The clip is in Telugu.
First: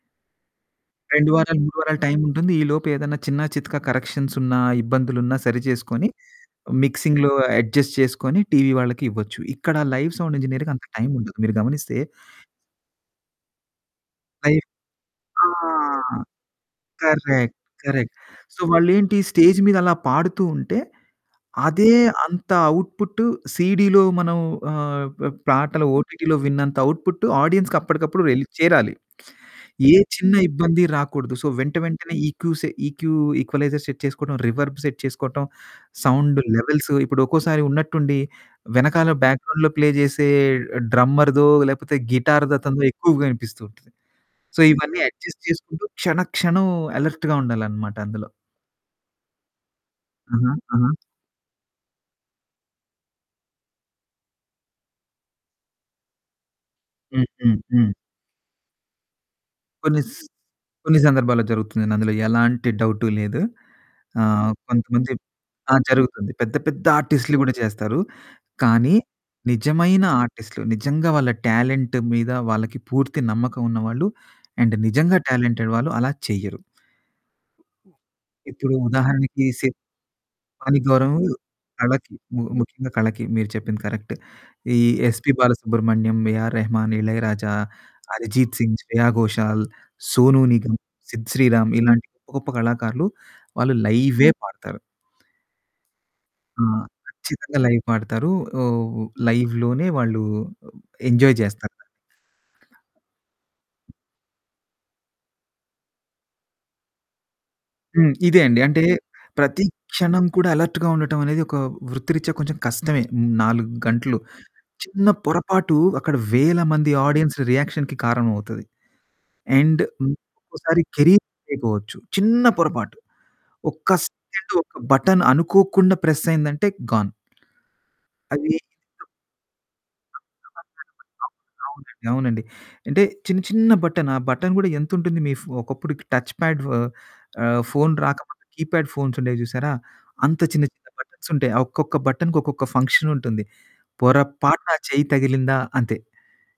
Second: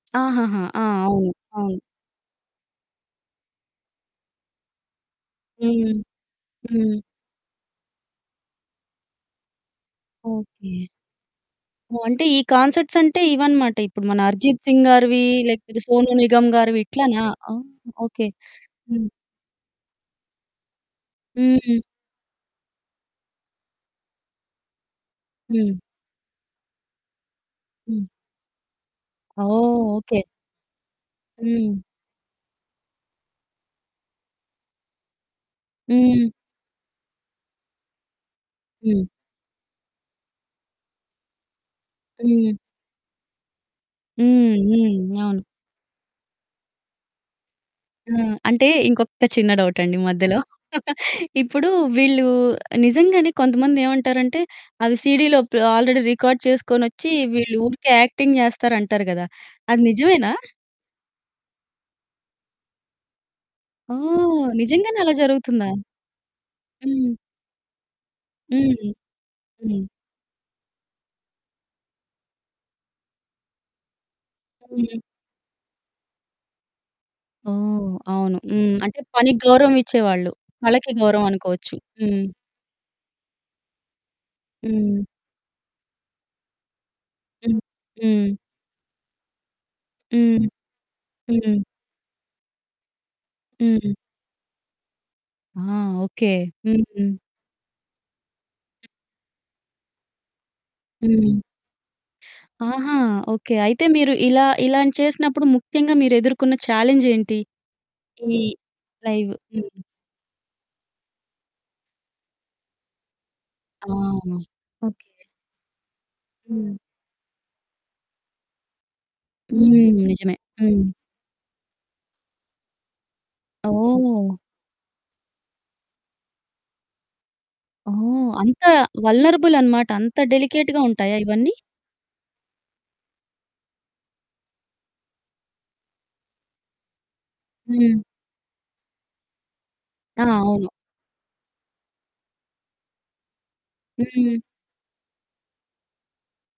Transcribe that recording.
ఆహాహా! ఆ! అవును. 2 వారాలు, 3 అవును. వారాలు టైముంటుంది, ఈ లోపు ఏదన్నా చిన్న చితకా కరెక్షన్సున్నా, ఇబ్బందులున్నా హ్మ్. సరిజేసుకొని, హ్మ్. మిక్సింగ్‌లో అడ్జస్ట్ చేసుకొని, టీవీ వాళ్ళకి ఇవ్వచ్చు. ఇక్కడ లైవ్ సౌండిజినీరికి ఓకే. అంత టైముండదు. మీరు గమనిస్తే ఓహ్! అంటే, ఈ కాన్సర్ట్సంటే ఇవనమాట. ఇప్పుడు మన ఫై 'అర్జిత్ సింగ్' గారివీ, ఆ! లేకపోతే 'సోను నిగమ్' గారివి ఇట్లనా. కరెక్ట్. ఓహ్! కరెక్ట్. ఓకే. సో, హ్మ్. వాళ్ళేంటీ, స్టేజ్ మీదలా పాడుతూ ఉంటే, హ్మ్. అదే అంత అవుట్‌పుట్టు సీడీలో మనం ఆహ్, ప హ్మ్. పాటలు ఓటీటీ‌లో విన్నంత అవుట్‌పుట్టు హ్మ్. ఆడియన్స్‌కప్పడకప్పుడు వెళ్ళి చేరాలి. ఓహ్! ఏ ఓకే. చిన్న ఇబ్బంది రాకూడదు. సో, వెంట హ్మ్. వెంటనే ఈకూసె ఈక్యూ ఈక్వలైజర్ సెట్ చేసుకోడం, రివర్బ్ సెట్ చేసుకోటం, హ్మ్. సౌండు లెవెల్స్ ఇప్పుడొక్కోసారి ఉన్నట్టుండి హ్మ్. వెనకాల బ్యాక్‌గ్రౌం‌డ్‌లో ప్లే జేసే డ్రమ్మర్‌దో లేకపోతే హ్మ్. గిటార్‌దతనదో ఎక్కువగా వినిపిస్తుంటది. హ్మ్. సో, ఇవన్నీ హ్మ్. అడ్జస్ట్ అవును. చేసుకుంటూ క్షణ క్షణం అలర్ట్‌గా ఉండాలనమాట ఆ! అందులో. అంటే, ఇంకొక్క చిన్న డౌటండి మధ్యలో. ఆహా! ఆహా! ఇప్పుడూ వీళ్ళూ నిజంగానే కొంతమంది ఏవంటారంటే, అవి సీడీలో ప్ ఆల్రెడీ రికార్డ్ చేసుకోనొచ్చి హ్మ్. వీళ్ళు హ్మ్. ఊరికే హ్మ్. యాక్టింగ్ జేస్తారంటారు గదా! అది కొన్ని స్ నిజమేనా? కొన్ని సందర్భాల్లో జరుగుతుందండి. అందులో ఎలాంటి డౌటు లేదు. ఓహ్! ఆహ్, నిజంగానే కొంతమంది అలా జరుగుతుందా? ఆ! జరుగుతుంది. పెద్ద పెద్ద హ్మ్. ఆర్టిస్ట్‌లు గూడా జేస్తారు, హ్మ్. కానీ హ్మ్. నిజమైన ఆర్టిస్ట్‌లు, నిజంగా వాళ్ళ టాలెంట్ మీద వాళ్ళకి పూర్తి నమ్మకం ఉన్నవాళ్ళు, అండ్ హ్మ్. నిజంగా టాలెంటెడ్ వాళ్ళు అలా చెయ్యరు. ఓహ్! అవును. ఇప్పుడు హ్మ్. అంటే, పనికి ఉదాహరణకి శ గౌరవమిచ్చేవాళ్ళు. కానీ వాళ్ళకే గౌరవం గౌరవమనుకోవచ్చు. కళకి. హ్మ్. ము ముఖ్యంగా కళకి. మీరు చెప్పింది కరక్ట్. ఈ హ్మ్. 'ఎస్‌పీ బాలసుబ్రహ్మణ్యం', 'ఏఆర్ రెహమాన్', 'ఇళయరాజా', హ్మ్. హ్మ్. 'అరిజీత్ సింగ్', 'శ్రేయా ఘోషాల్', 'సోనూ హ్మ్. నిగమ్', 'సిద్ హ్మ్. శ్రీరామ్', ఇలాంటి గొప్ప గొప్ప కళాకారులు, వాళ్ళు హ్మ్. లైవే పాడతారు. ఆ! ఓకే. ఆ! హ్మ్. ఖచ్చితంగా లైవ్ ఆడతారూ. ఓహ్! లైవ్‌లోనే వాళ్ళు ఆహ్, ఎంజాయ్ హ్మ్. జేస్తారు. ఆహా! ఓకే. అయితే మీరు ఇలా ఇలాని చేసినప్పుడు ముఖ్యంగా మీరెదుర్కున్న ఛాలెంజేంటి? హ్మ్. ఈ ఇదే అండి. అంటే, లైవు ప్రతి హ్మ్. క్షణం కూడా అలర్ట్‌గా ఉండటవనేది ఒకా వృత్తిరిత్యా కొంచెం కష్టమే. 4 ఆ! గంటలు, ఓకే. చిన్న పొరపాటు అక్కడ వేల హ్మ్. మంది ఆడియన్స్ రియాక్షన్‌కి కారణమవుతది, అండ్, హ్మ్. నిజమే. ఇంకొకసారి హ్మ్. కెరీయర్‌పోవచ్చు. చిన్న పొరపాటు. ఒక్క ఓహ్! సెకండు ఒక్క బటన్ అనుకోకుండా ప్రెస్సయ్యిందంటే, గాన్. ఓహ్! అవీ అంత [unintelligible] వల్నరబుల్ అనమాట. అంత అంత డెలికేట్‌గా ఉంటాయా వల్నెరబుల్‌గా. ఇవన్నీ? ఉంటుంది. అవునండి. అవునండి. అంటే, చిన్న చిన్న బటన్, ఆ బటన్ గూడా ఎంతుంటుంది, మీ ఫొ ఒకప్పుడుకి టచ్ పాడ్ వ ఆహ్, ఫోను హ్మ్. రాకపోతే కీప్యాడ్ ఫోన్సుండేయి జూశారా? ఆ! అంత చిన్న అవును. చిన్న బటన్సుంటాయి. ఆ ఒక్కొక్క బటన్‌కి, ఒక్కొక్క ఫంక్షనుంటుంది. హ్మ్. పొరపాటున చెయ్యి తగిలిందా అంతే.